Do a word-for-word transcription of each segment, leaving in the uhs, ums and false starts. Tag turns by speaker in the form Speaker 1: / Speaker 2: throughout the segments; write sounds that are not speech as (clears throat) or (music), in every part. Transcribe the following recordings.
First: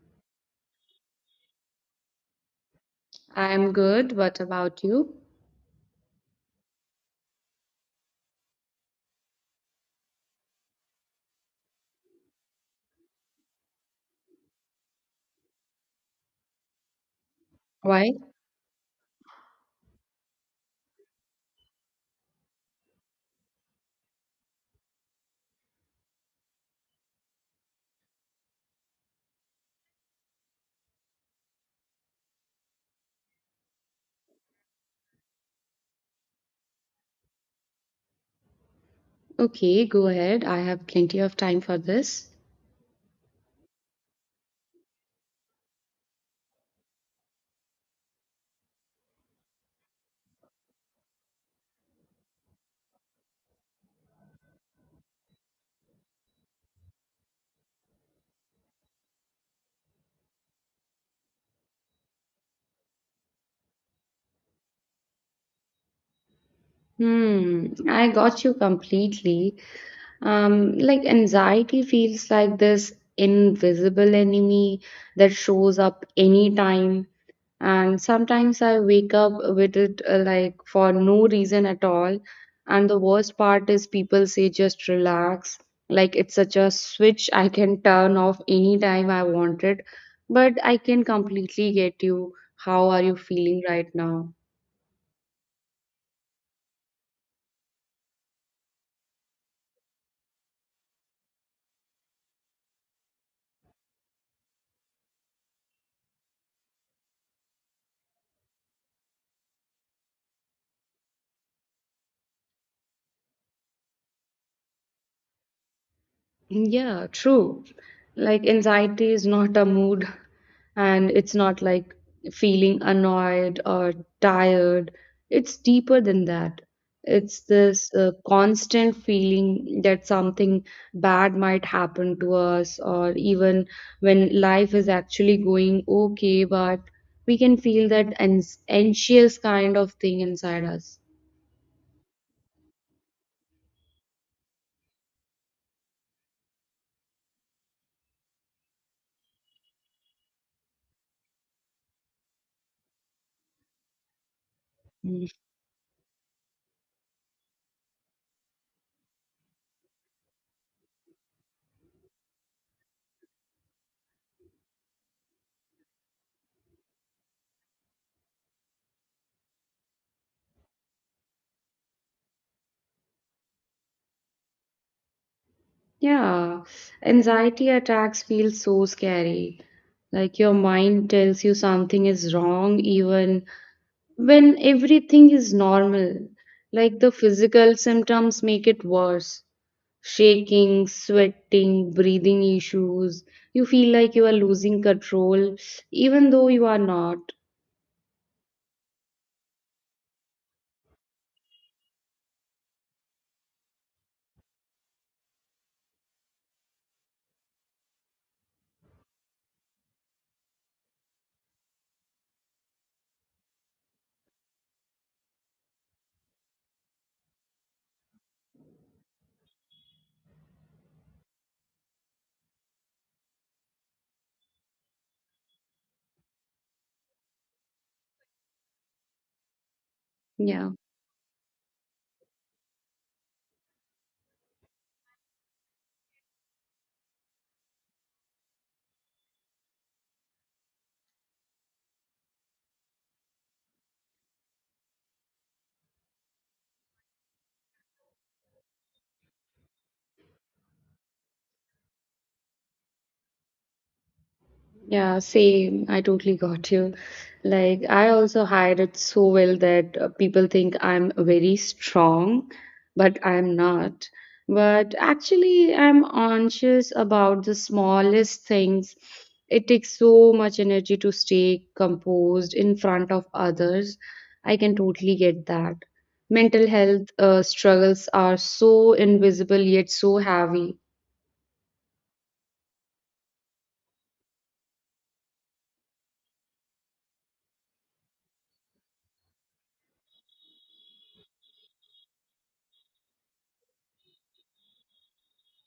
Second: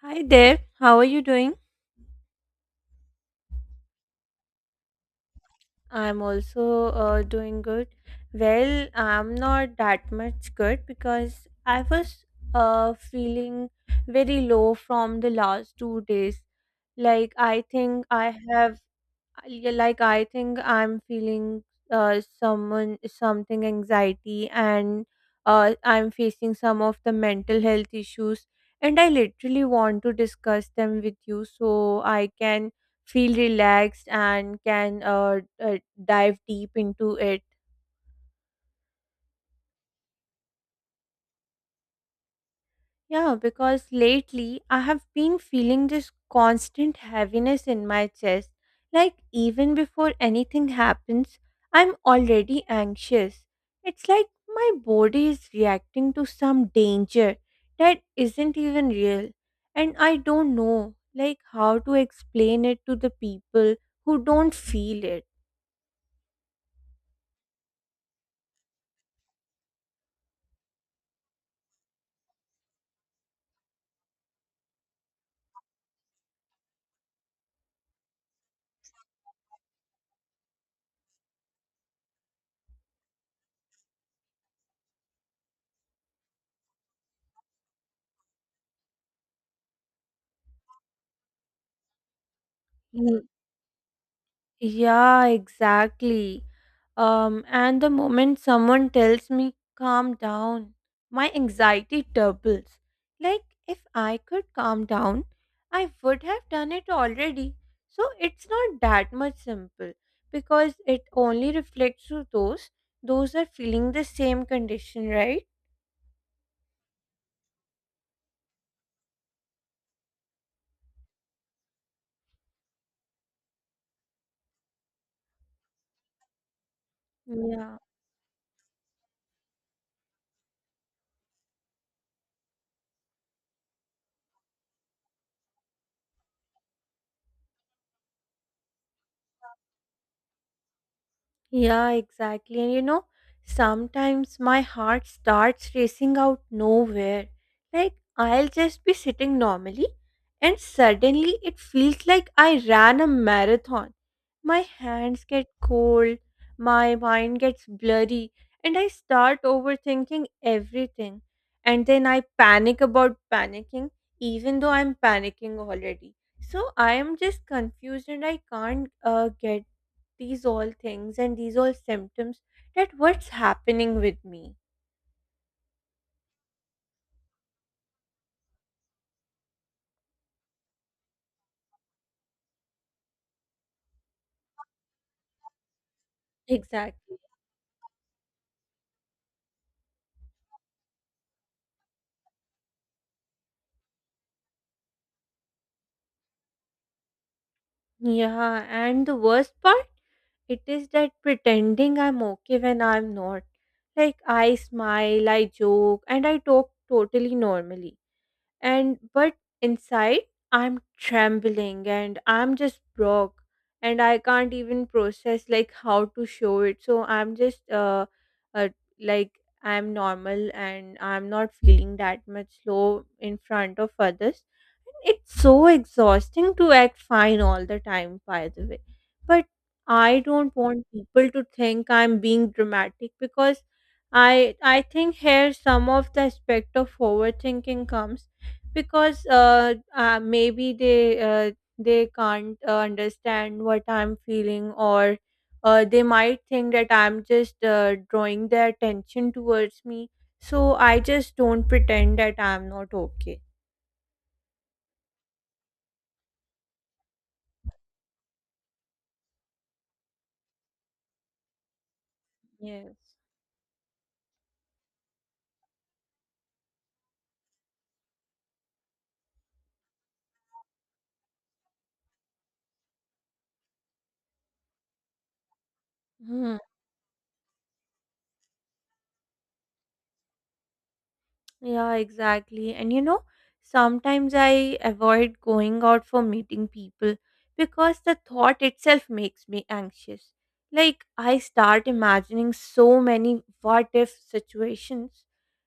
Speaker 1: Hi there, how are you doing?
Speaker 2: I'm good. What about you?
Speaker 1: I'm also uh, doing good. Well, I'm not that much good because I was uh, feeling very low from the last two days. Like, I think
Speaker 2: Why?
Speaker 1: I have I- yeah, like I think I'm feeling uh someone something anxiety, and uh I'm facing some of the mental health issues, and I literally want to discuss them with you so I can feel relaxed and can uh, uh dive deep into it.
Speaker 2: Okay, go ahead. I have plenty of time for this.
Speaker 1: Yeah, because lately I have been feeling this constant heaviness in my chest. Like, even before anything happens, I'm already anxious. It's like my body is reacting to some danger that isn't even real. And I don't know, like, how to explain it to the people who don't feel
Speaker 2: Hmm, I got you completely. Um, like anxiety feels like this invisible enemy that shows up anytime. And sometimes I wake up with it uh, like for no reason at all. And the worst part is people say just relax, like it's such a switch I can turn off anytime I want it. But I can completely get you. How are you
Speaker 1: it.
Speaker 2: feeling right now?
Speaker 1: Yeah, exactly. Um, and the moment someone tells me, calm down, my anxiety doubles. Like, if I could calm down, I would have done it already. So, it's not that much simple, because it only reflects to those those are feeling the same condition, right?
Speaker 2: Yeah, true. Like anxiety is not a mood, and it's not like feeling annoyed or tired. It's deeper than that. It's
Speaker 1: Yeah.
Speaker 2: this uh, constant feeling that something bad might happen to us, or even when life is actually going okay, but we can feel that ans- anxious kind of thing inside us.
Speaker 1: Yeah, exactly. And you know, sometimes my heart starts racing out nowhere. Like, I'll just be sitting normally, and suddenly it feels like I ran a marathon. My hands
Speaker 2: Hmm.
Speaker 1: get cold, my mind gets blurry, and I start overthinking everything. And then I panic about panicking, even though I'm panicking already. So I am just confused and I can't uh, get these all things and these all symptoms that what's happening with me.
Speaker 2: Yeah, anxiety attacks feel so scary. Like your mind tells you something is wrong, even when everything is normal. Like the
Speaker 1: Exactly.
Speaker 2: physical symptoms make it worse. Shaking, sweating, breathing issues. You feel like you are losing control, even though you are not.
Speaker 1: Yeah, and the worst part it is that pretending I'm okay when I'm not. Like, I smile, I joke, and I talk totally normally and but inside I'm trembling and I'm just broke, and I can't even process like how to show it, so I'm just uh, uh like I'm normal and I'm not feeling that much low in front of others. It's so exhausting to act fine all the time, by the way, but I don't
Speaker 2: Yeah.
Speaker 1: want people to think I'm being dramatic because i i think here some of the aspect of overthinking comes because uh, uh maybe they uh, they can't uh, understand what I'm feeling, or uh, they might think that I'm just uh, drawing their attention towards me, so I just don't pretend that I'm not okay.
Speaker 2: Yeah, same. I totally got you. Like, I also hide it so well that uh, people think I'm very strong,
Speaker 1: Yes.
Speaker 2: but I'm not. But actually, I'm anxious about the smallest things. It takes so much energy to stay composed in front of others. I can totally get that. Mental health uh, struggles are so invisible yet so heavy.
Speaker 1: Yeah, exactly. And you know, sometimes I avoid going out for meeting people because the thought itself makes me anxious. Like, I start imagining so many what if situations.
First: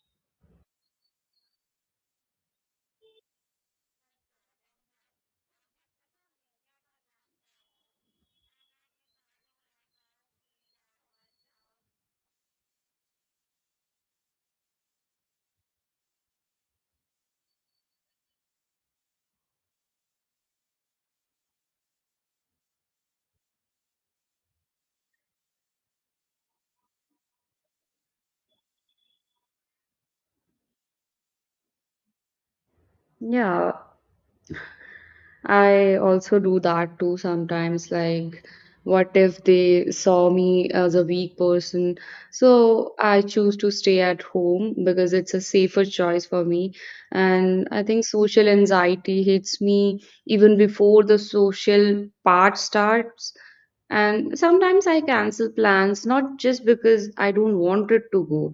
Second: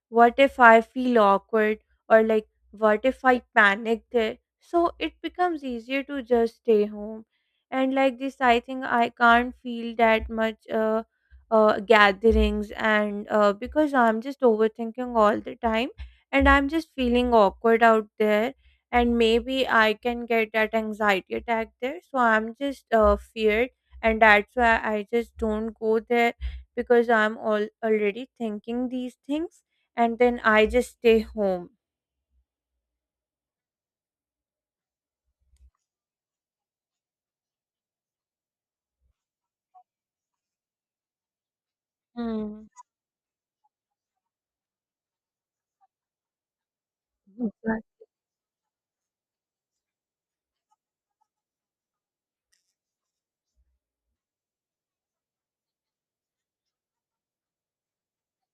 Speaker 1: What if I feel awkward? Or, like, what if I panic there? So it becomes easier to just stay home. And, like, this, I think I can't feel that much. Uh, uh, gatherings, and uh, because I'm just overthinking all the time and I'm just feeling awkward out there, and maybe I can get that anxiety attack there, so I'm just uh, feared, and that's why I just don't go there because I'm all already thinking these things, and then I just stay home.
Speaker 2: Yeah, I also do that too sometimes. Like, what if they saw me as a weak person?
Speaker 1: Mm.
Speaker 2: So I choose to stay at home because it's a safer choice for me. And I think social anxiety hits me even before the social part starts. And sometimes I cancel plans, not just because I don't want it to go,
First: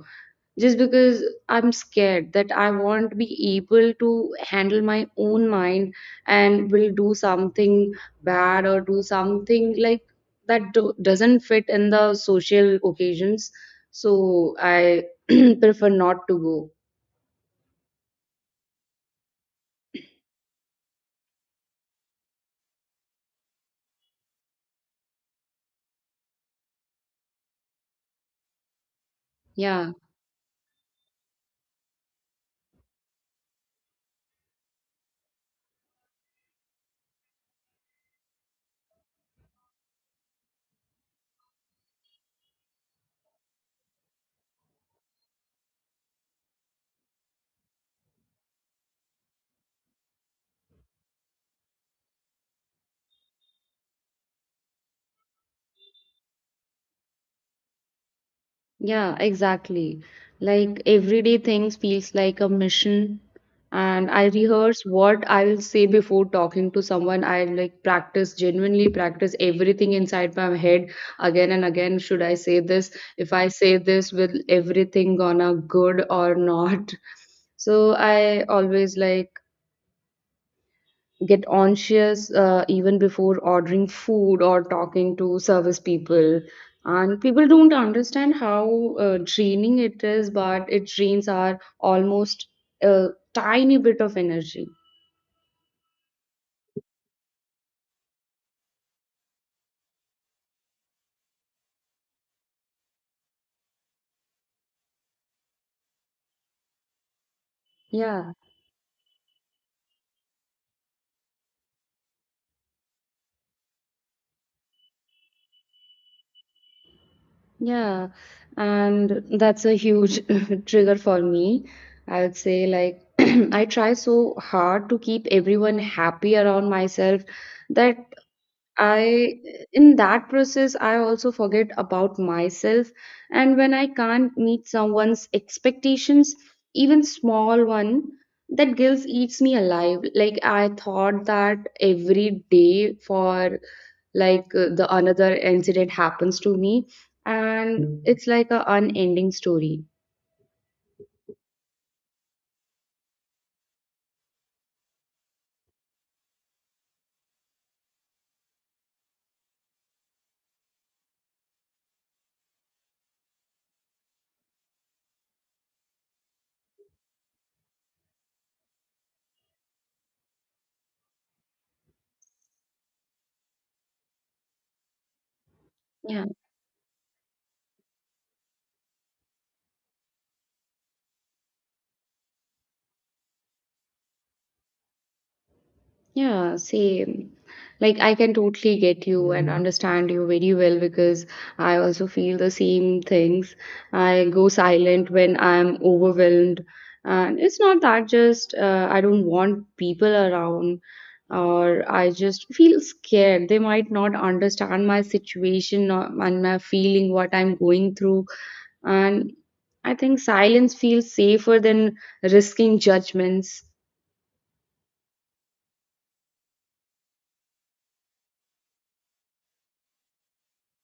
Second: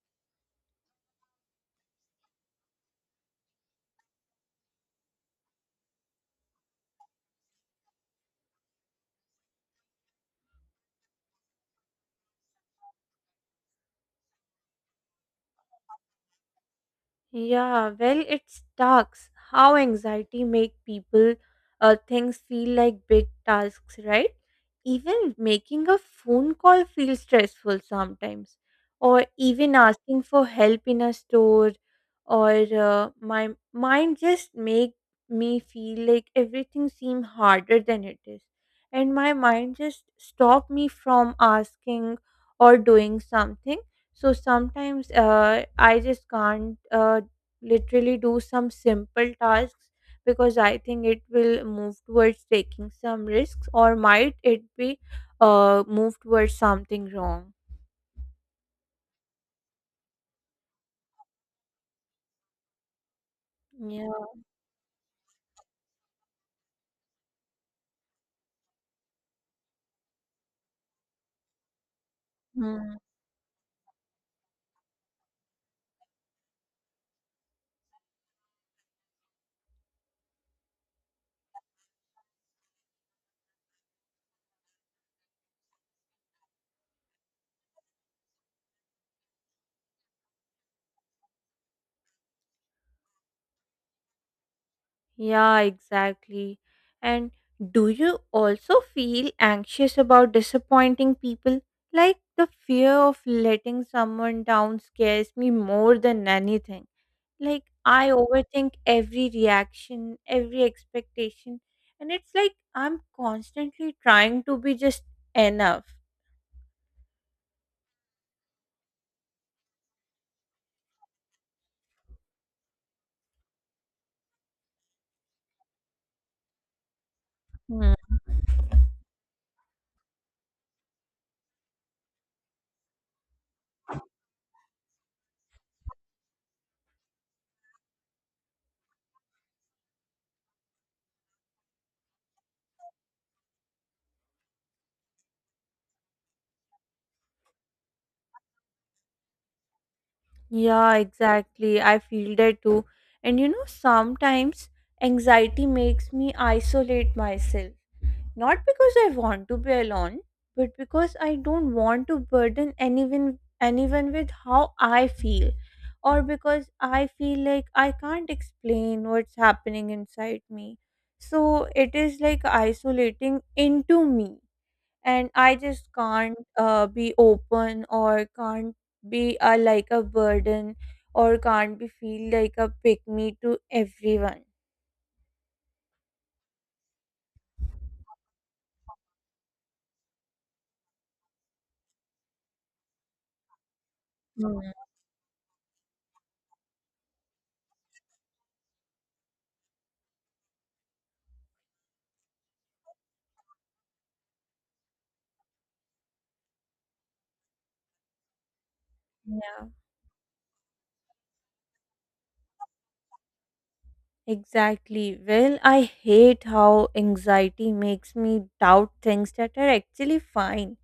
Speaker 2: just because I'm scared that I won't be able to handle my own mind and will do something bad or do something like that do- doesn't fit in the social occasions, so I (clears throat) prefer not to go.
Speaker 1: Yeah, well, it sucks how anxiety make people uh, things feel like big tasks, right? Even making a phone call feels stressful sometimes, or even
Speaker 2: Yeah.
Speaker 1: asking for help in a store, or uh, my mind just make me feel like everything seem harder than it is, and my mind just stop me from asking or doing something. So sometimes uh, I just can't uh, literally do some simple tasks, because I think it will move towards taking some risks, or might it be uh move towards something wrong.
Speaker 2: Yeah, exactly. Like everyday things feels like a mission, and
Speaker 1: Yeah.
Speaker 2: I rehearse what I'll say before talking to someone. I like practice, genuinely practice everything inside my head again and again. Should I say
Speaker 1: Hmm.
Speaker 2: this? If I say this, will everything gonna good or not? (laughs) So I always like get anxious uh, even before ordering food or talking to service people. And people don't understand how uh, draining it is, but it drains our almost a tiny bit of energy.
Speaker 1: Yeah, exactly. And do you also feel anxious about disappointing people? Like the fear of letting someone down scares me more than anything. Like, I
Speaker 2: Yeah,
Speaker 1: overthink every reaction, every expectation. And it's like I'm constantly trying to be just enough.
Speaker 2: yeah. And that's a huge (laughs) trigger for me. I would say, like, (clears throat) I try so hard to keep everyone happy around myself
Speaker 1: Hmm.
Speaker 2: that I, in that process, I also forget about myself. And when I can't meet someone's expectations, even small one, that guilt eats me alive. Like I thought that every day for like uh, the another incident happens to me, and it's like a unending story.
Speaker 1: Yeah, exactly. I feel that too. And you know, sometimes anxiety makes me isolate myself. Not because I want to be alone, but because I don't want to burden anyone anyone with how I feel, or because I feel like I can't explain what's happening inside me. So it is like isolating into me, and I just
Speaker 2: Yeah.
Speaker 1: can't uh, be open, or can't be uh, like a burden, or can't be feel like a pick me to everyone.
Speaker 2: Yeah, same. Like, I can totally get you and understand you very well because I also feel the same things. I go
Speaker 1: Mm.
Speaker 2: silent when I'm overwhelmed. And it's not that just uh, I don't want people around or I just feel scared. They might not understand my situation or, and my feeling, what I'm going through. And
Speaker 1: Yeah.
Speaker 2: I think silence feels safer than risking judgments.
Speaker 1: Exactly. Well, I hate how anxiety makes me doubt things that are actually fine,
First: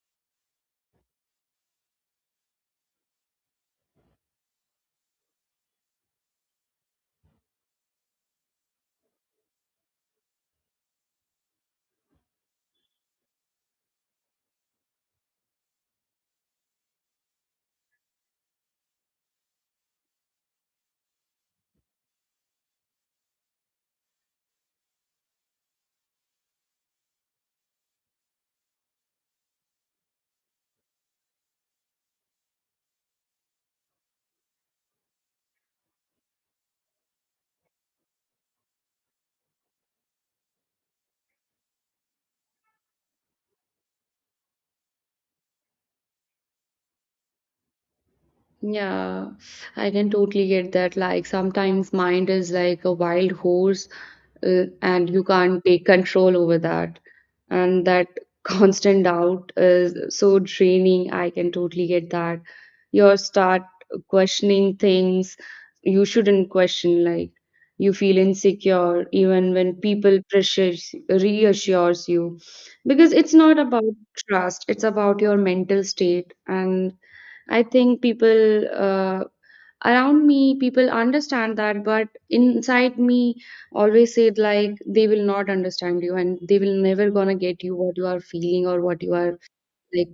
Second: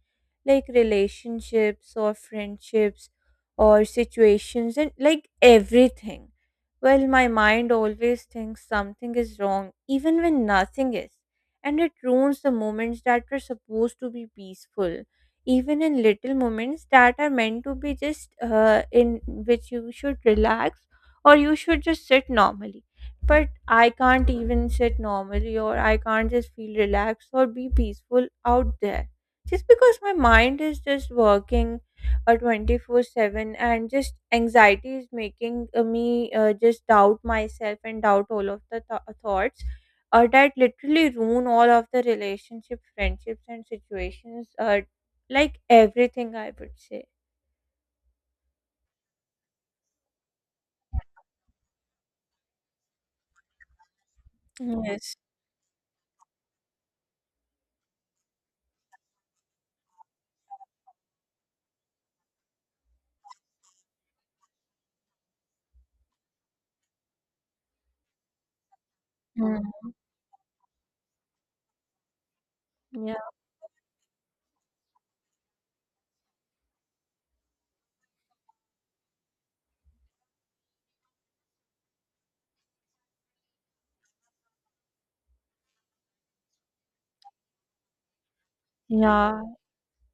Speaker 1: like relationships or friendships or situations and like everything. Well, my mind always thinks something is wrong, even when nothing is, and it ruins the moments that were supposed to be peaceful, even in little moments that are meant to be just uh, in which you should relax or you should just sit normally, but I can't even sit normally, or I can't just feel relaxed or be peaceful out there. Just because my mind is just working uh, twenty-four seven, and just anxiety is making uh, me uh, just doubt myself and doubt all of the th- thoughts uh, that literally ruin all of the relationship, friendships, and situations, uh, like everything, I would say.
Speaker 2: Yeah, I can totally get that. Like sometimes mind is like a wild horse, uh, and
Speaker 1: Yes.
Speaker 2: you can't take control over that. And that (laughs) constant doubt is so draining. I can totally get that. You start questioning things you shouldn't question. Like you feel insecure even
Speaker 1: Mm.
Speaker 2: when people pressures reassures you, because
Speaker 1: Yeah.
Speaker 2: it's not about trust. It's about your mental state, and I think people uh, around me, people understand that, but inside me, always said like they will not understand you and they will never gonna get you what you are feeling or what you are
Speaker 1: Yeah,
Speaker 2: like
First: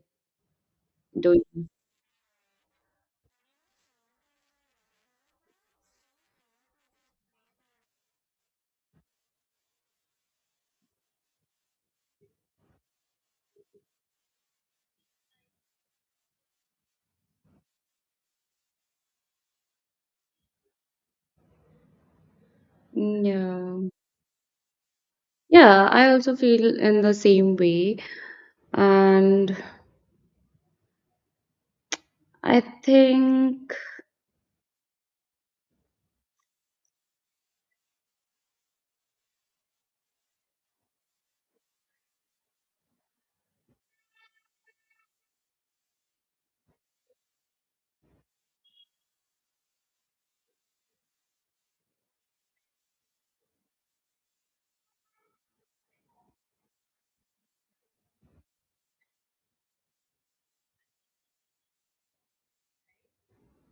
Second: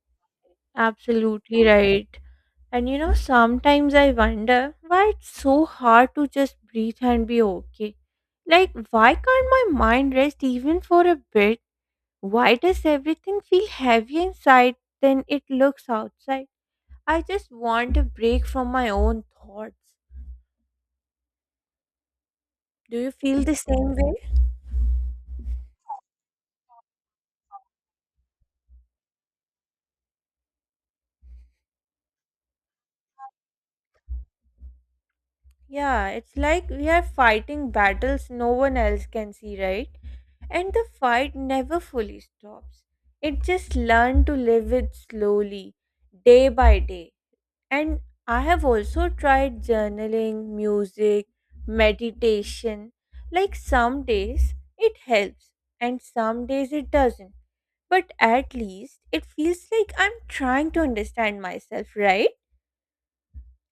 Speaker 1: absolutely
Speaker 2: doing.
Speaker 1: right. And you know, sometimes I wonder why it's so hard to just breathe and be okay. Like, why can't my mind rest even for a bit? Why does everything feel heavy inside than it looks outside? I just want a break from my own thoughts. Do you
Speaker 2: Mm,
Speaker 1: feel the
Speaker 2: yeah.
Speaker 1: same way?
Speaker 2: Yeah, I also feel in the same way. And I think,
Speaker 1: Yeah, it's like we are fighting battles no one else can see, right? And the fight never fully stops. It just learned to live it slowly, day by day. And I have also tried journaling, music, meditation. Like some days it helps, and some days it doesn't. But at least it feels like I'm trying to understand myself, right?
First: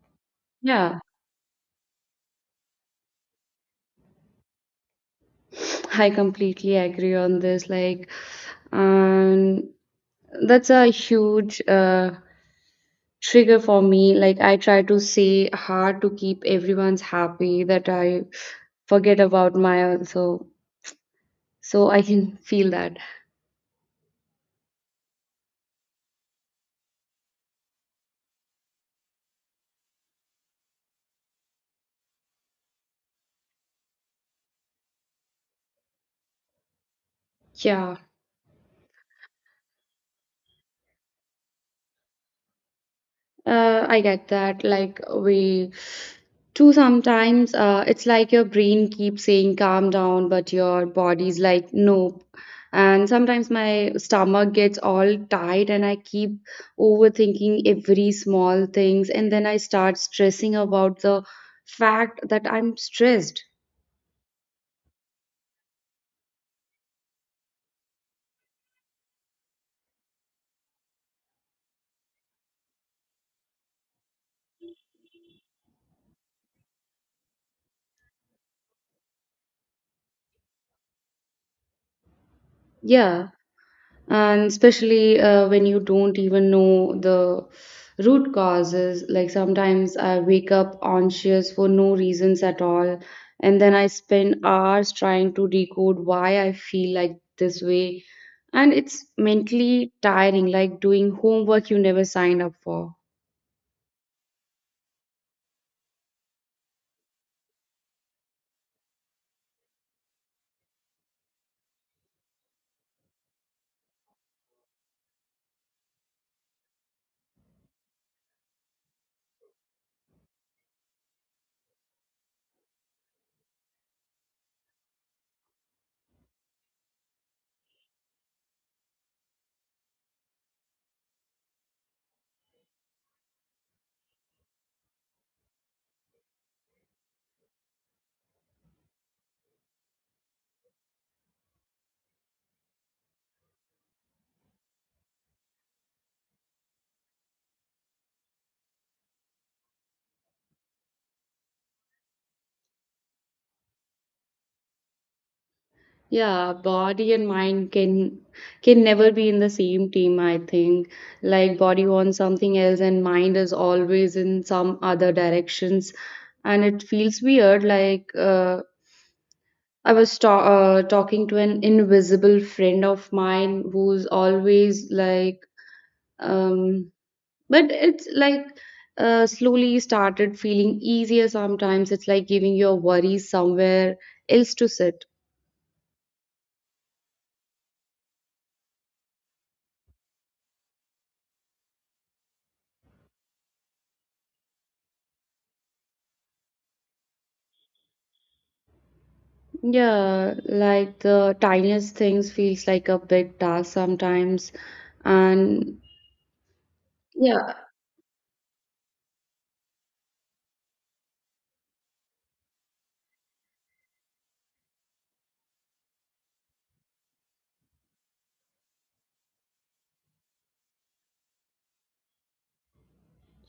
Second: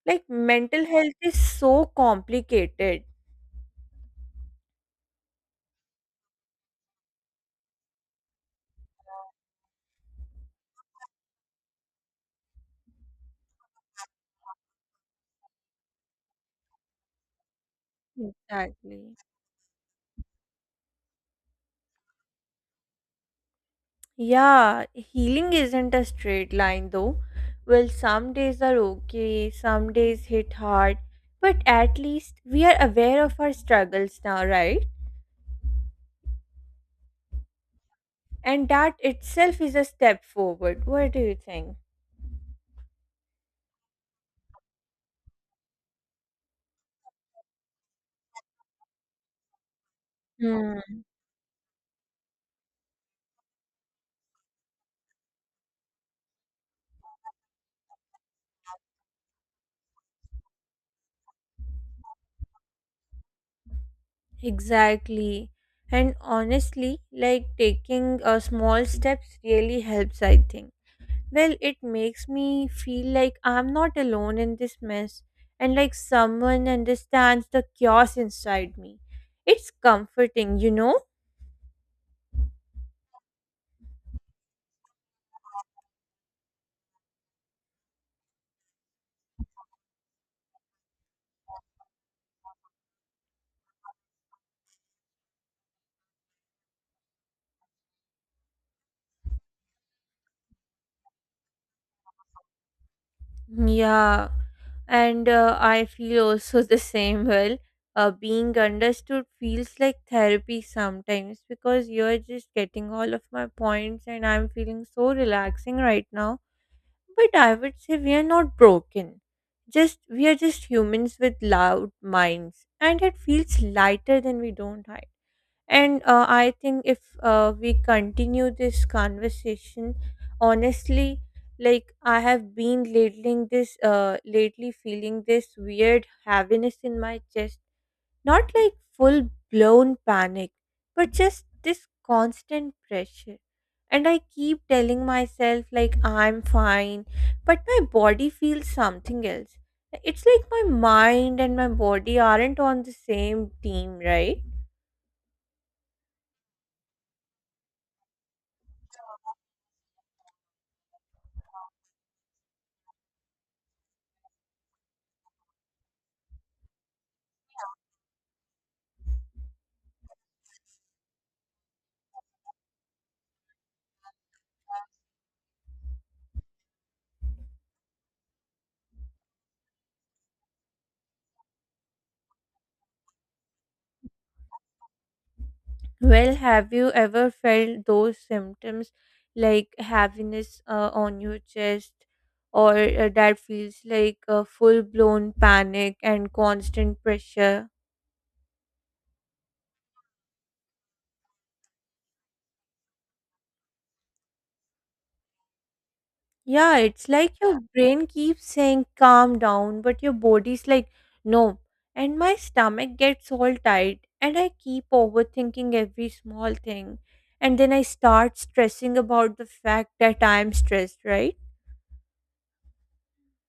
Speaker 1: Like mental
Speaker 2: yeah,
Speaker 1: health is so complicated.
Speaker 2: (sniffs) I completely agree on this. Like, and that's a huge uh, trigger for me. Like I try to say hard to keep everyone's happy that I
Speaker 1: Exactly.
Speaker 2: forget about my also. So so I can feel that.
Speaker 1: Yeah, healing isn't a straight line though. Well, some days are okay, some days hit hard, but at least we are aware of our struggles now, right?
Speaker 2: Yeah,
Speaker 1: And that itself is a step forward. What do you think?
Speaker 2: uh, I get that. Like we too sometimes uh, it's like your brain keeps saying calm down, but
Speaker 1: Hmm.
Speaker 2: your body's like nope. And sometimes my stomach gets all tight and I keep overthinking every small things, and then I start stressing about the fact that I'm stressed.
Speaker 1: Exactly. And honestly, like taking a small steps really helps, I think. Well, it makes me feel like I'm not alone in this mess, and like someone understands the chaos inside me. It's comforting, you know?
Speaker 2: Yeah, and especially uh, when you don't even know the root causes. Like sometimes I wake up anxious for no reasons at all, and then I spend hours trying to decode why I feel like this way. And it's mentally tiring, like doing homework you never signed up for.
Speaker 1: Yeah, and uh, I feel also (laughs) the same. Well, uh, being understood feels like therapy sometimes, because you're just getting all of my points and I'm feeling so relaxing right now. But I would say we are not broken. Just we are just humans with loud minds, and it feels lighter than we don't hide. And uh, I think if uh, we continue this conversation, honestly, like I have been ladling this, uh, lately feeling this weird heaviness in my chest. Not like full blown panic, but just this constant pressure. And I keep telling myself, like, I'm fine, but my body feels something else. It's like my mind and my body aren't on the same team, right?
Speaker 2: Yeah, body and mind can can never be in the same team, I think. Like body wants something else and mind is always in some other directions. And it feels weird. Like uh, I was ta uh, talking to an invisible friend of mine who's always like, um, but it's like uh, slowly started feeling easier sometimes. It's like giving your worries somewhere else to sit.
Speaker 1: Well, have you ever felt those symptoms like heaviness uh, on your chest, or uh, that feels like a full-blown panic and constant pressure?
Speaker 2: Yeah, like the tiniest things feels like a big task sometimes. And
Speaker 1: Yeah, it's like
Speaker 2: yeah,
Speaker 1: your brain keeps saying calm down, but your body's like no. And my stomach gets all tight, and I keep overthinking every small thing. And then I start stressing about the fact that I'm stressed, right?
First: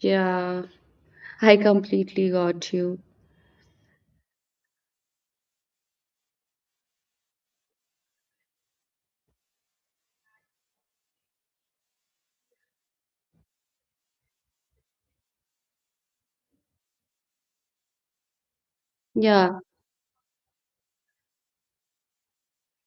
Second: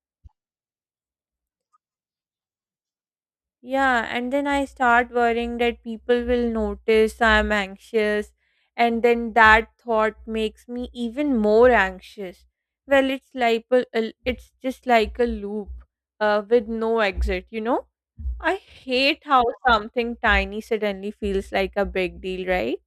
Speaker 2: yeah, I completely got you.
Speaker 1: Yeah, and then I start worrying that people will notice I'm anxious, and then that thought makes me even more anxious. Well, it's like a, a- it's just like a loop, uh, with no exit, you know? I hate how
Speaker 2: Yeah.
Speaker 1: something tiny suddenly feels like a big deal, right?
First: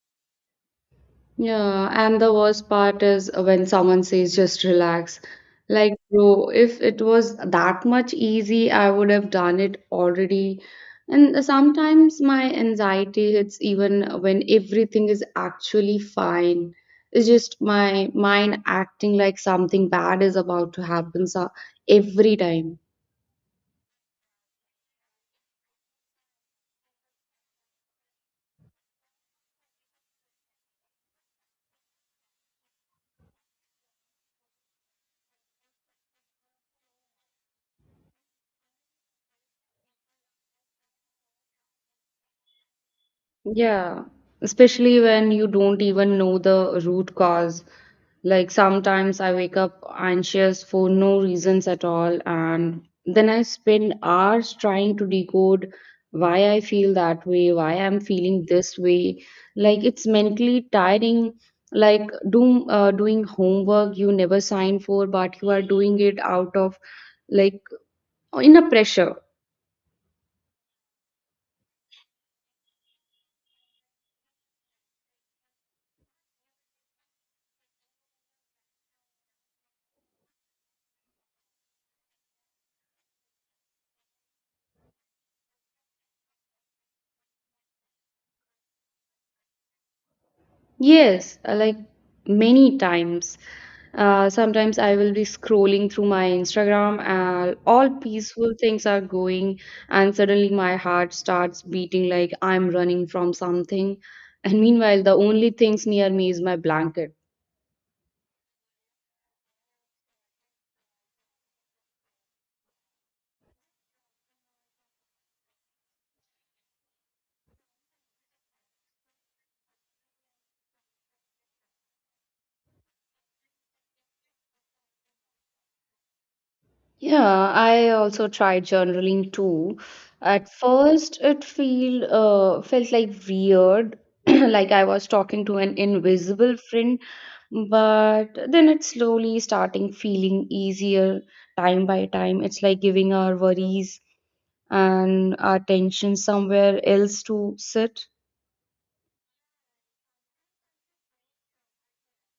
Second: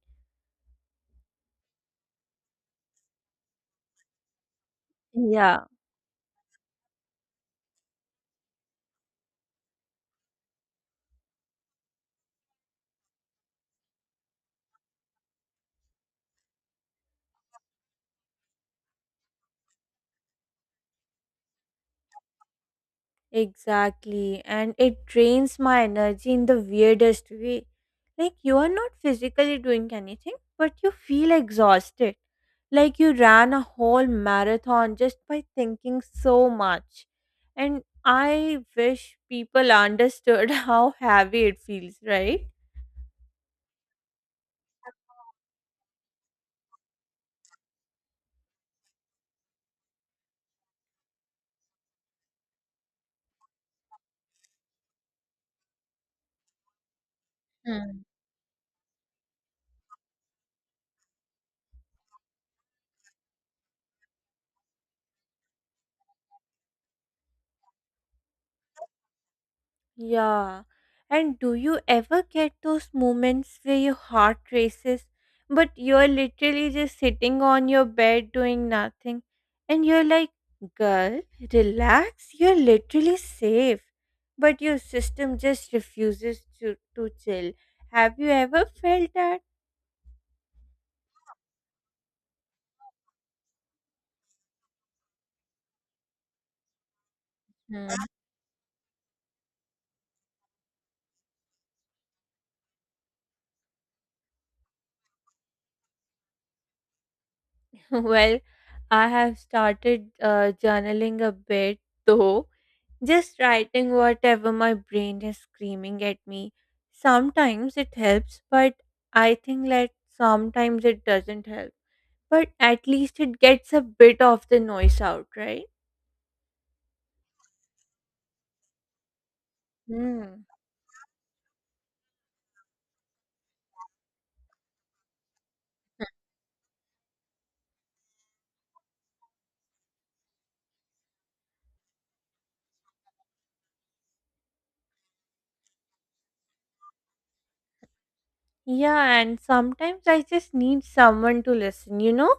Speaker 2: Yeah, and the worst part is when someone says just relax.
Speaker 1: Yeah.
Speaker 2: Like, bro, if it was that much easy, I would have done it already. And sometimes my anxiety hits even when everything is actually fine. It's just my mind acting like something bad is about to happen so every time.
Speaker 1: Exactly, and it drains my energy in the weirdest way. Like, you are not physically doing anything, but you feel exhausted. Like, you ran a whole marathon just by thinking so much. And I wish people understood (laughs) how heavy it feels, right?
Speaker 2: Yeah, especially when you don't even know the root cause. Like sometimes I wake up anxious for no reasons at all, and then I spend hours trying to decode why I feel that way, why I'm feeling this way. Like it's mentally tiring. Like doing uh, doing homework you never sign for, but you are doing it out of like in a pressure.
Speaker 1: Yeah. And do you ever get those moments where your heart races, but you're literally just sitting on your bed doing nothing? And you're like, girl, relax, you're literally safe. But your system just refuses to, to chill. Have you ever felt that?
Speaker 2: Yes, uh, like many times. Uh, sometimes I will be scrolling through my Instagram and
Speaker 1: Hmm.
Speaker 2: all
Speaker 1: (laughs)
Speaker 2: peaceful things are going, and suddenly my heart starts beating like I'm running from something. And meanwhile, the only things near me is my blanket.
Speaker 1: Well, I have started uh, journaling a bit though, just writing whatever my brain is screaming at me. Sometimes it helps, but I think that sometimes it doesn't help. But at least it gets a bit of the noise out, right?
Speaker 2: Yeah, I also tried journaling too.
Speaker 1: Hmm.
Speaker 2: At first, it feel uh, felt like weird, (clears throat) like I was talking to an invisible friend, but then it's slowly starting feeling easier time by time. It's like giving our worries and our tension somewhere else to sit.
Speaker 1: Yeah, and sometimes I just need someone to listen, you know?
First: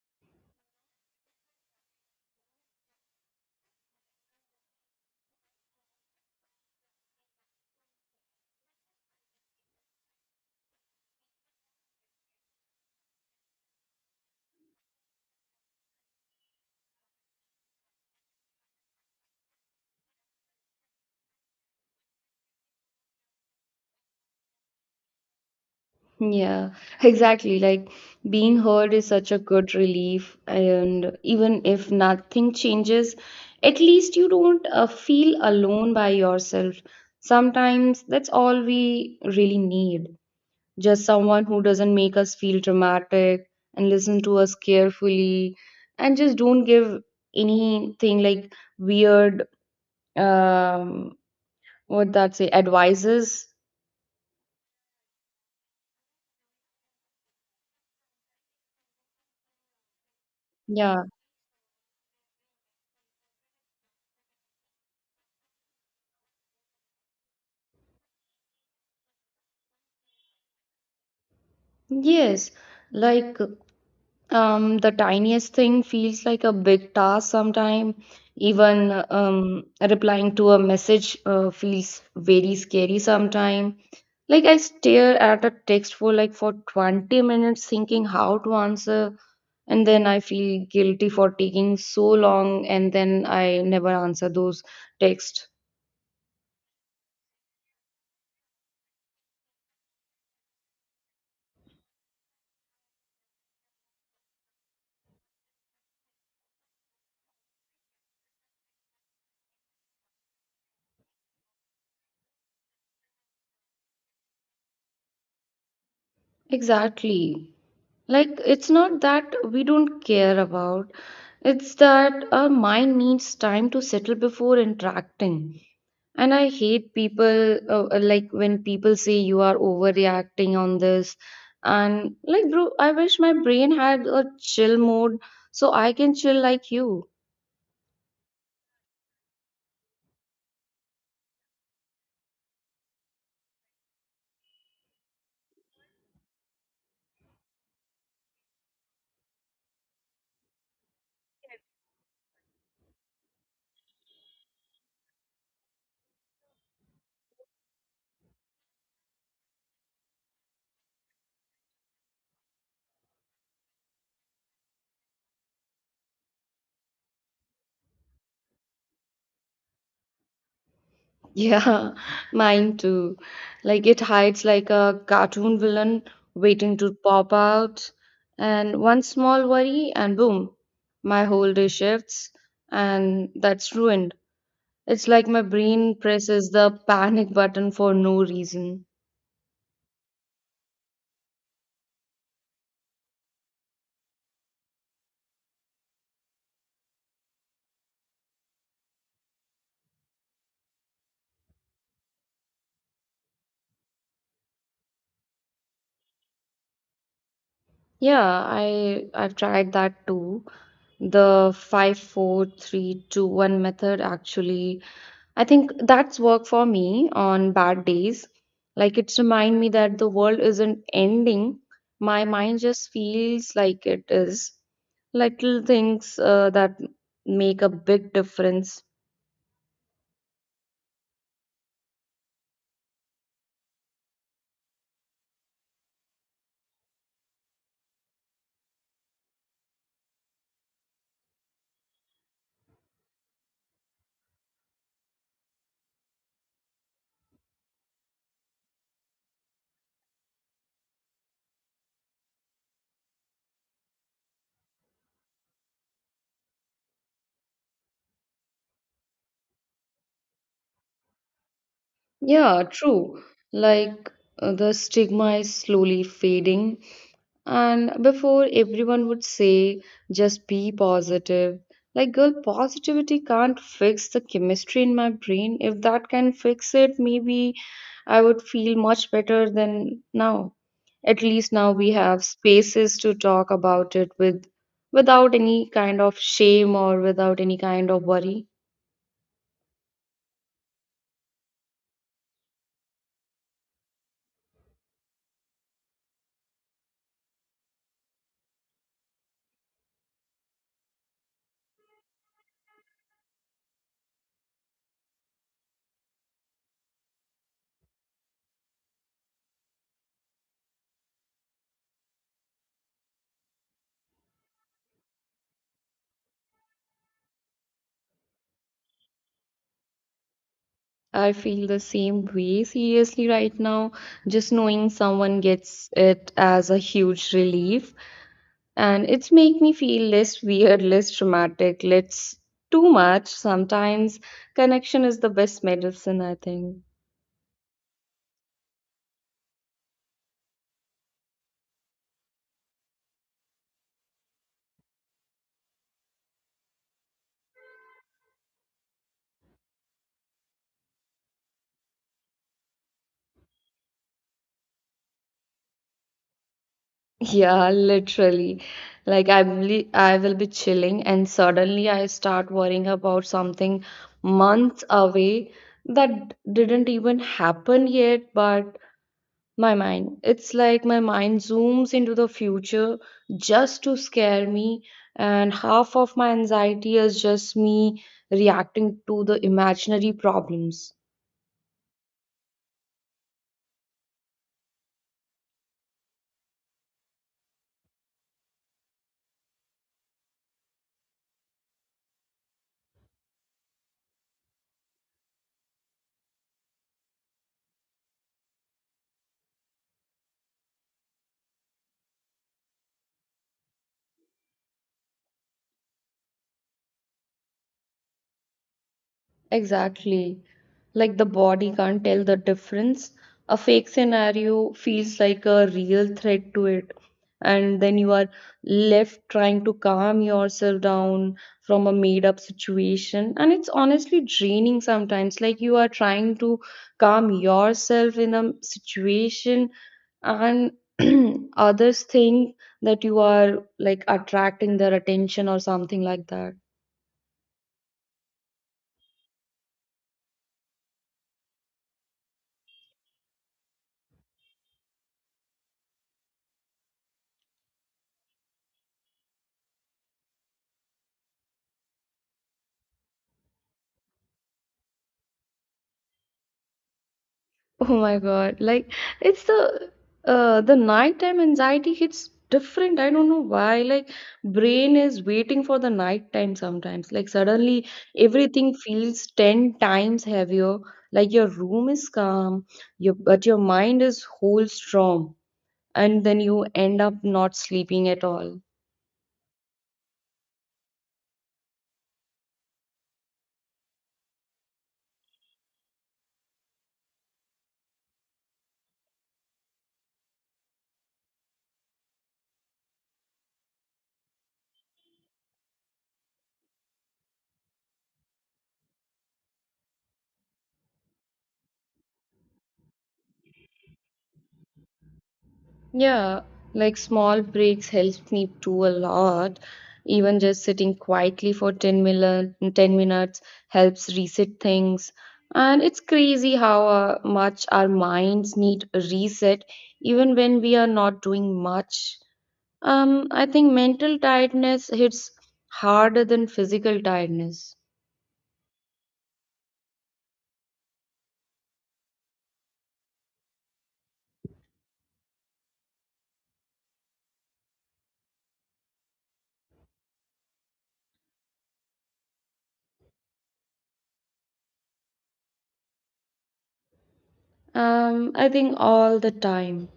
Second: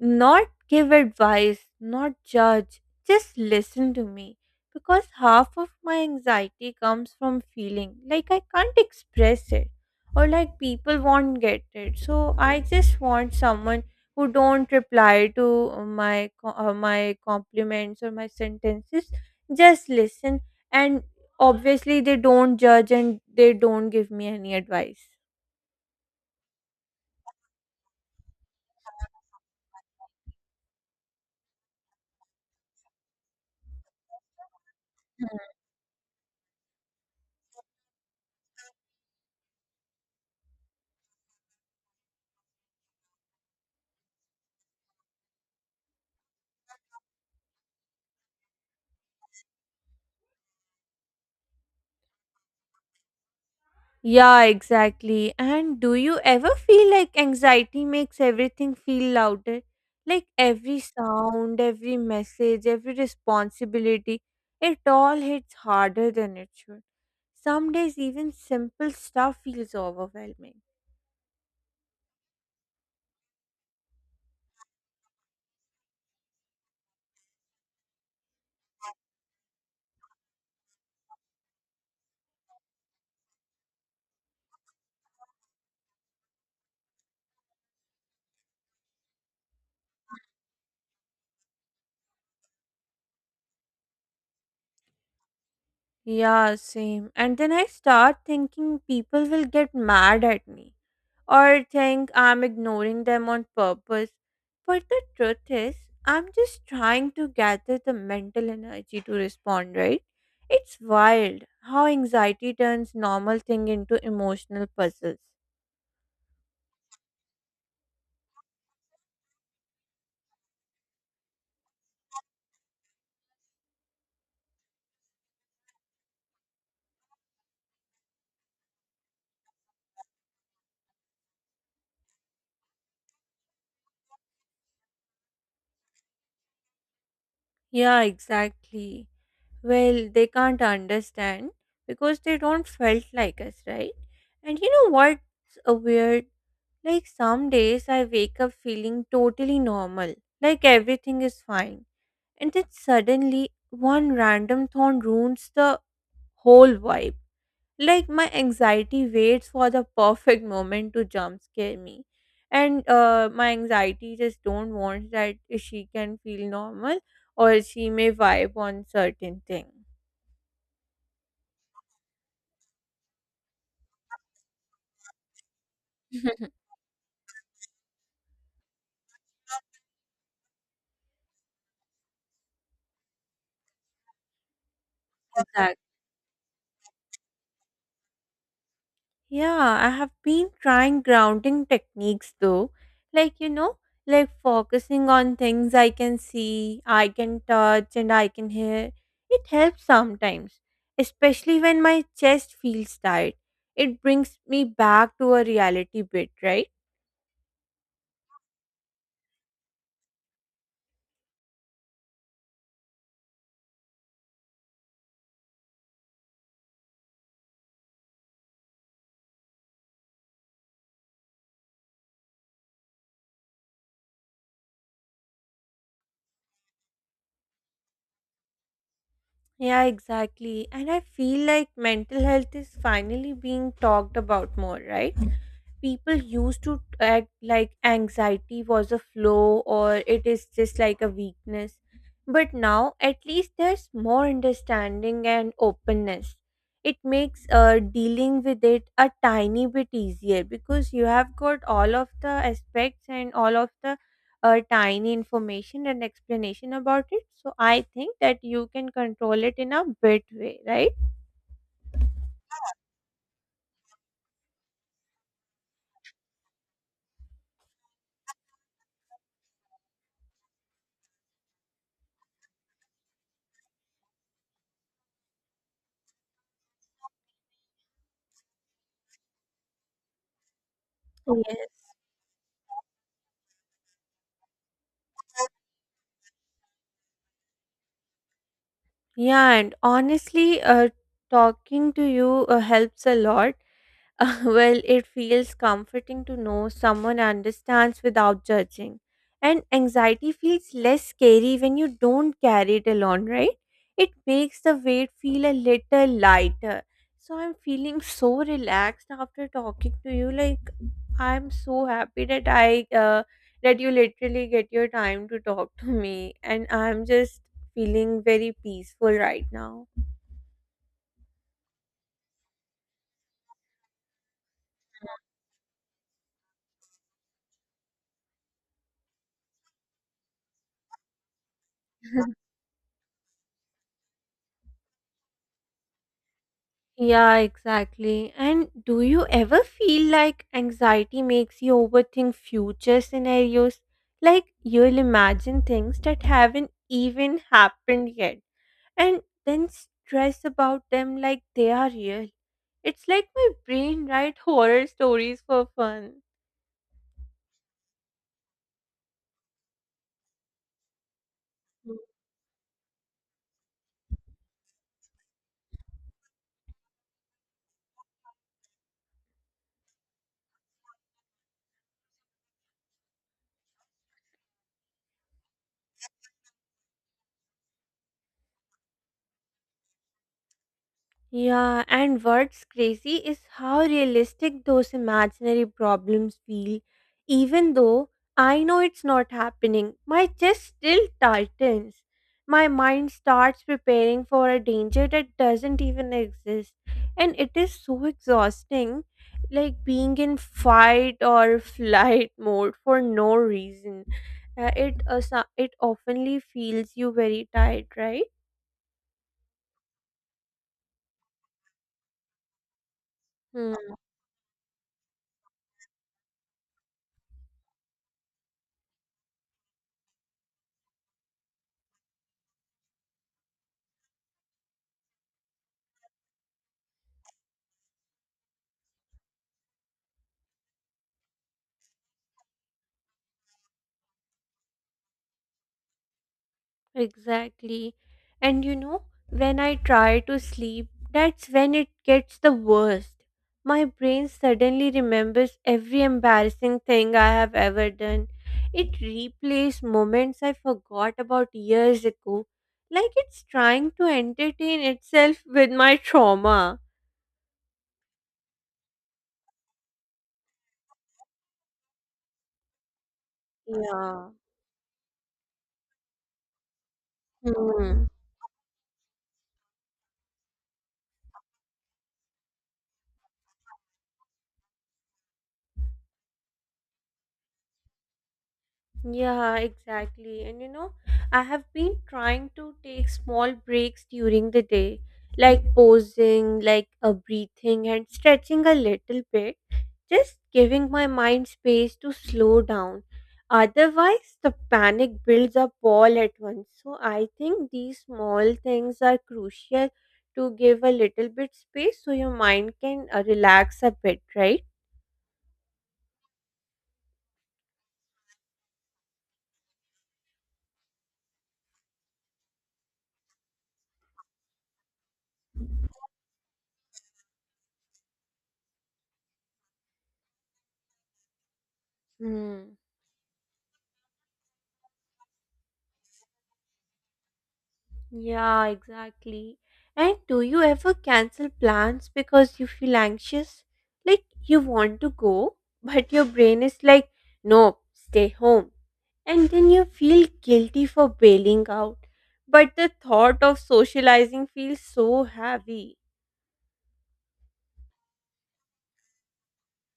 Speaker 1: Not give advice, not judge, just listen to me. Because half of my anxiety comes from feeling like I can't express it, or like people won't get it. So I just want someone who don't reply to my co- uh, my compliments or my sentences, just listen, and obviously they don't judge and they don't give me any advice.
Speaker 2: Yeah, exactly. Like being heard is such a good relief, and even if nothing changes, at least you don't uh, feel alone by yourself. Sometimes that's all we really need. Just someone who doesn't make us feel dramatic and listen to us carefully and just don't give anything like weird, um, what that say, advices.
Speaker 1: Yeah, exactly. And do you ever feel like anxiety makes everything feel louder? Like every
Speaker 2: Yeah.
Speaker 1: sound, every message, every responsibility, it all hits harder than it should. Some days, even simple stuff feels overwhelming.
Speaker 2: Yes. Like Um, the tiniest thing feels like a big task sometimes. Even um, replying to a message uh, feels very scary sometimes. Like I stare at a text for like for twenty minutes thinking how to answer, and then I feel guilty for taking so long, and then I never answer those texts.
Speaker 1: Yeah, same. And then I start thinking people will get mad at me or think I'm ignoring them on purpose. But the truth is, I'm just trying to gather the mental energy to respond, right? It's wild how anxiety turns normal thing into emotional puzzles.
Speaker 2: Exactly. Like, it's not that we don't care about, it's that our mind needs time to settle before interacting. And I hate people, uh, uh, like, when people say you are overreacting on this. And, like, bro, I wish my brain had a chill mode so I can chill like you.
Speaker 1: Yeah, exactly. Well, they can't understand because they don't felt like us, right? And you know what's a weird? Like some days I wake up feeling totally normal, like everything is fine and then suddenly one random thorn ruins the whole vibe. Like my anxiety waits for the perfect moment to jump scare me, and uh, my anxiety just don't want that she can feel normal or she may vibe on certain thing.
Speaker 2: Yeah, (laughs) mine too. Like it hides like a cartoon villain
Speaker 1: (laughs)
Speaker 2: waiting to pop out. And one small worry, and boom, my whole day shifts, and that's ruined. It's like my
Speaker 1: Exactly.
Speaker 2: brain presses the panic button for no reason.
Speaker 1: Yeah, I have been trying grounding techniques though. Like, you know, like focusing on things I can see, I can touch, and I can hear. It helps sometimes, especially when my chest feels tight. It brings me back to a reality bit, right?
Speaker 2: Yeah, I I've tried that too. The five, four, three, two, one method actually I think that's work for me on bad days. Like it's remind me that the world isn't ending. My mind just feels like it is. Little things uh, that make a big difference.
Speaker 1: Yeah, exactly. And I feel like mental health is finally being talked about more, right? People used to act like anxiety was a flaw or it is just like a weakness. But now, at least there's more understanding and openness. It makes uh, dealing with it a tiny bit easier because you have got all of the aspects and all of the uh, tiny information and explanation about it. So I think that you can control it in a bit way, right?
Speaker 2: Yeah, true. Like uh, the stigma is slowly fading. And before everyone would say, just be positive. Like, girl, positivity can't fix the chemistry in my brain. If that can fix it, maybe I would feel much better than now. At least
Speaker 1: Yes.
Speaker 2: now we have spaces to talk about it with without any kind of shame or without any kind of worry.
Speaker 1: Yeah, and honestly, uh, talking to you uh, helps a lot. (laughs) Uh, well, it feels comforting to know someone understands without judging. And anxiety feels less scary when you don't carry it alone, right? It makes the weight feel a little lighter. So I'm feeling (laughs) so relaxed after talking to you. Like I'm so happy that I uh, that you literally get your time to talk to me, and I'm just feeling very peaceful right now.
Speaker 2: I feel the same way seriously right now. Just knowing someone gets it as a huge relief. And it's make me feel less weird, less dramatic,
Speaker 1: (laughs)
Speaker 2: less too much sometimes. Connection is the best medicine, I think.
Speaker 1: Yeah, exactly. And do you ever feel like anxiety makes you overthink future scenarios? Like you'll imagine things that haven't even happened yet and then stress about them like they are real. It's like my brain write horror stories for fun.
Speaker 2: (laughs) Yeah, literally. Like I believe I will be chilling and suddenly I start worrying about something months away that didn't even happen yet. But My mind. It's like my mind zooms into the future just to scare me, and half of my anxiety is just me reacting to the imaginary problems.
Speaker 1: Yeah, and what's crazy is how realistic those imaginary problems feel. Even though I know it's not happening, my chest still tightens. My mind starts preparing for a danger that doesn't even exist. And it is so exhausting, like being in fight or (laughs) flight mode for no reason. Uh, it, uh, so- it oftenly feels you very tired, right?
Speaker 2: Exactly. Like the body can't tell the difference. A
Speaker 1: Hmm.
Speaker 2: fake scenario feels like a real threat to it. And then you are left trying to calm yourself down from a made up situation. And it's honestly draining sometimes. Like you are trying to calm yourself in a situation, and (clears throat) others think that you are like attracting their attention or something like that.
Speaker 1: Exactly. And you know, when I try to sleep, that's when it gets the worst. My brain suddenly remembers every embarrassing thing I have ever done. It replays moments I forgot about years ago, like it's trying to entertain itself with my trauma.
Speaker 2: Oh my God. Like it's the uh the nighttime anxiety hits different. I don't know why. Like
Speaker 1: Yeah.
Speaker 2: brain is waiting for the nighttime sometimes. Like suddenly
Speaker 1: Hmm.
Speaker 2: everything feels ten times heavier. Like your room is calm, your but your mind is whole storm. And then you end up not sleeping at all.
Speaker 1: Yeah, exactly. And you know, I have been trying to take small breaks during the day, like pausing, like a breathing and stretching a little bit, just giving my mind space to slow down. Otherwise, the panic builds up all at once. So I think these small things are crucial to give a little bit space so your mind can uh, relax a bit, right?
Speaker 2: Yeah, like small breaks helps me too a lot. Even just sitting quietly for 10 mil ten minutes helps reset things. And it's crazy how uh, much our minds need a reset even when we are not doing much.
Speaker 1: Hmm.
Speaker 2: Um, I think mental tiredness hits harder than physical tiredness.
Speaker 1: Yeah, exactly. And do you ever cancel plans because you feel anxious? Like you want to go, (laughs) but your brain is like, no, stay home. And then you feel guilty for bailing out. But the thought of socializing feels so heavy.
Speaker 2: Um, I think all the time.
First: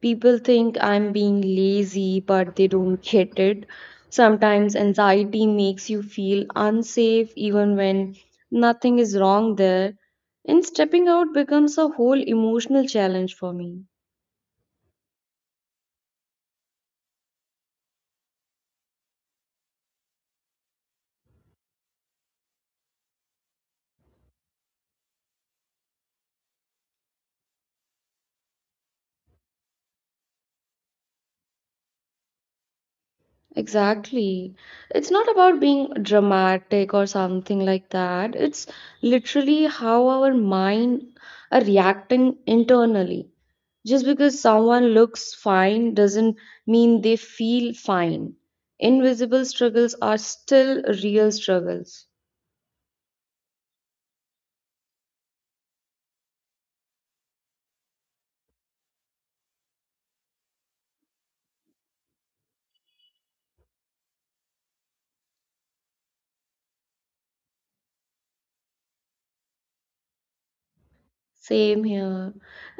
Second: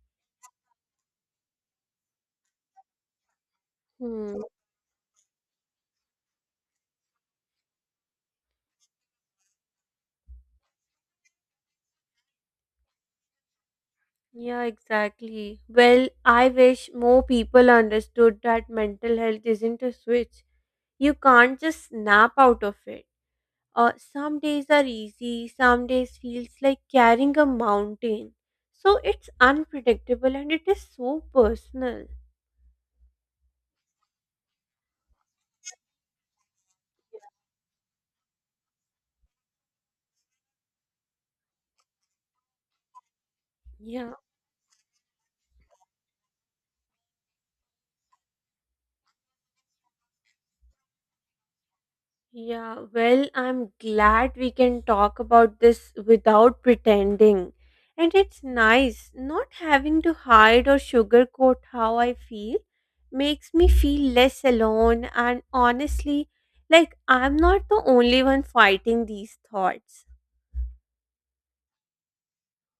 Speaker 2: People think I'm being lazy, but they don't get it.
Speaker 1: Hmm.
Speaker 2: Sometimes anxiety makes you feel unsafe even when nothing is wrong there. And stepping out becomes a whole emotional challenge for me.
Speaker 1: Yeah, exactly. Well, I wish more people understood that mental health isn't a switch. You can't just snap out of it. Uh, some days are easy, some days feels like carrying a mountain. So it's unpredictable and it is so personal.
Speaker 2: Exactly. It's not about being dramatic or something like that. It's literally how our mind are reacting internally. Just
Speaker 1: Yeah,
Speaker 2: because someone looks fine doesn't mean they feel fine. Invisible struggles are still real struggles.
Speaker 1: yeah. Well, I'm glad we can talk about this without pretending. And it's nice not having to hide or sugarcoat how I feel makes me feel less alone and honestly like I'm not the only one fighting these thoughts.
Speaker 2: Same here.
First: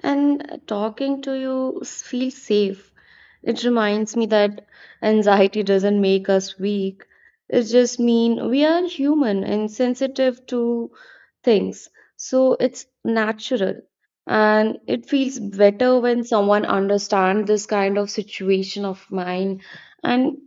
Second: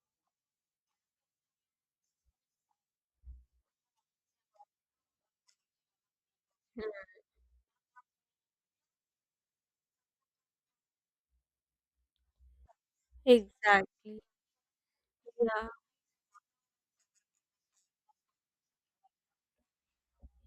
Speaker 2: And talking to you s- feels safe. It reminds me that anxiety doesn't make us
Speaker 1: Mm.
Speaker 2: weak. It just mean we are human and sensitive to things. So it's natural.
Speaker 1: Exactly.
Speaker 2: And it feels
Speaker 1: Yeah.
Speaker 2: better when someone understands this kind of situation of mine. And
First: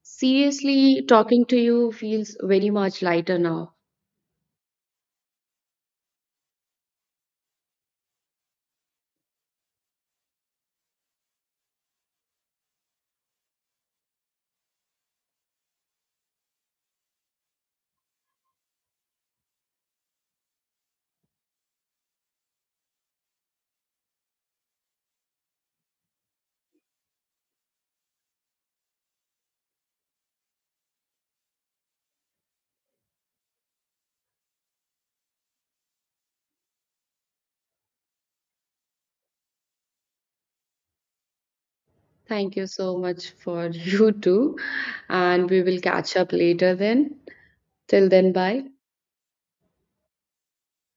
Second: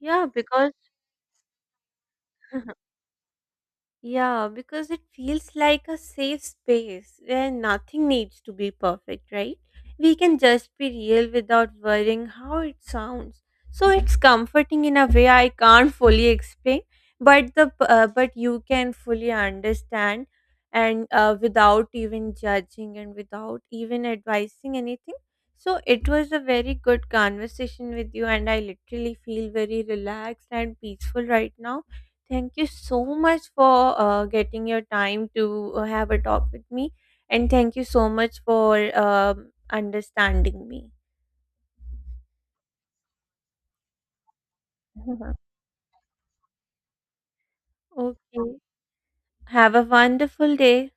Speaker 1: Yeah, because
Speaker 2: seriously, talking to you feels very
Speaker 1: (laughs)
Speaker 2: much lighter now.
Speaker 1: yeah, because it feels like a safe space where nothing needs to be perfect, right? We can just be real without worrying how it sounds. So it's comforting in a way I can't fully explain, but the p- uh, but you can fully understand and uh, without even judging and without even advising anything. So it was a very good conversation with you and I literally feel very relaxed and peaceful right now. Thank you so much for uh, getting your time to uh, have a talk with me. And thank you so much for um understanding me.
Speaker 2: Thank you so much for (laughs) you too. And
Speaker 1: (laughs)
Speaker 2: we will catch up later then. Till then,
Speaker 1: Okay.
Speaker 2: bye.
Speaker 1: Have a wonderful day.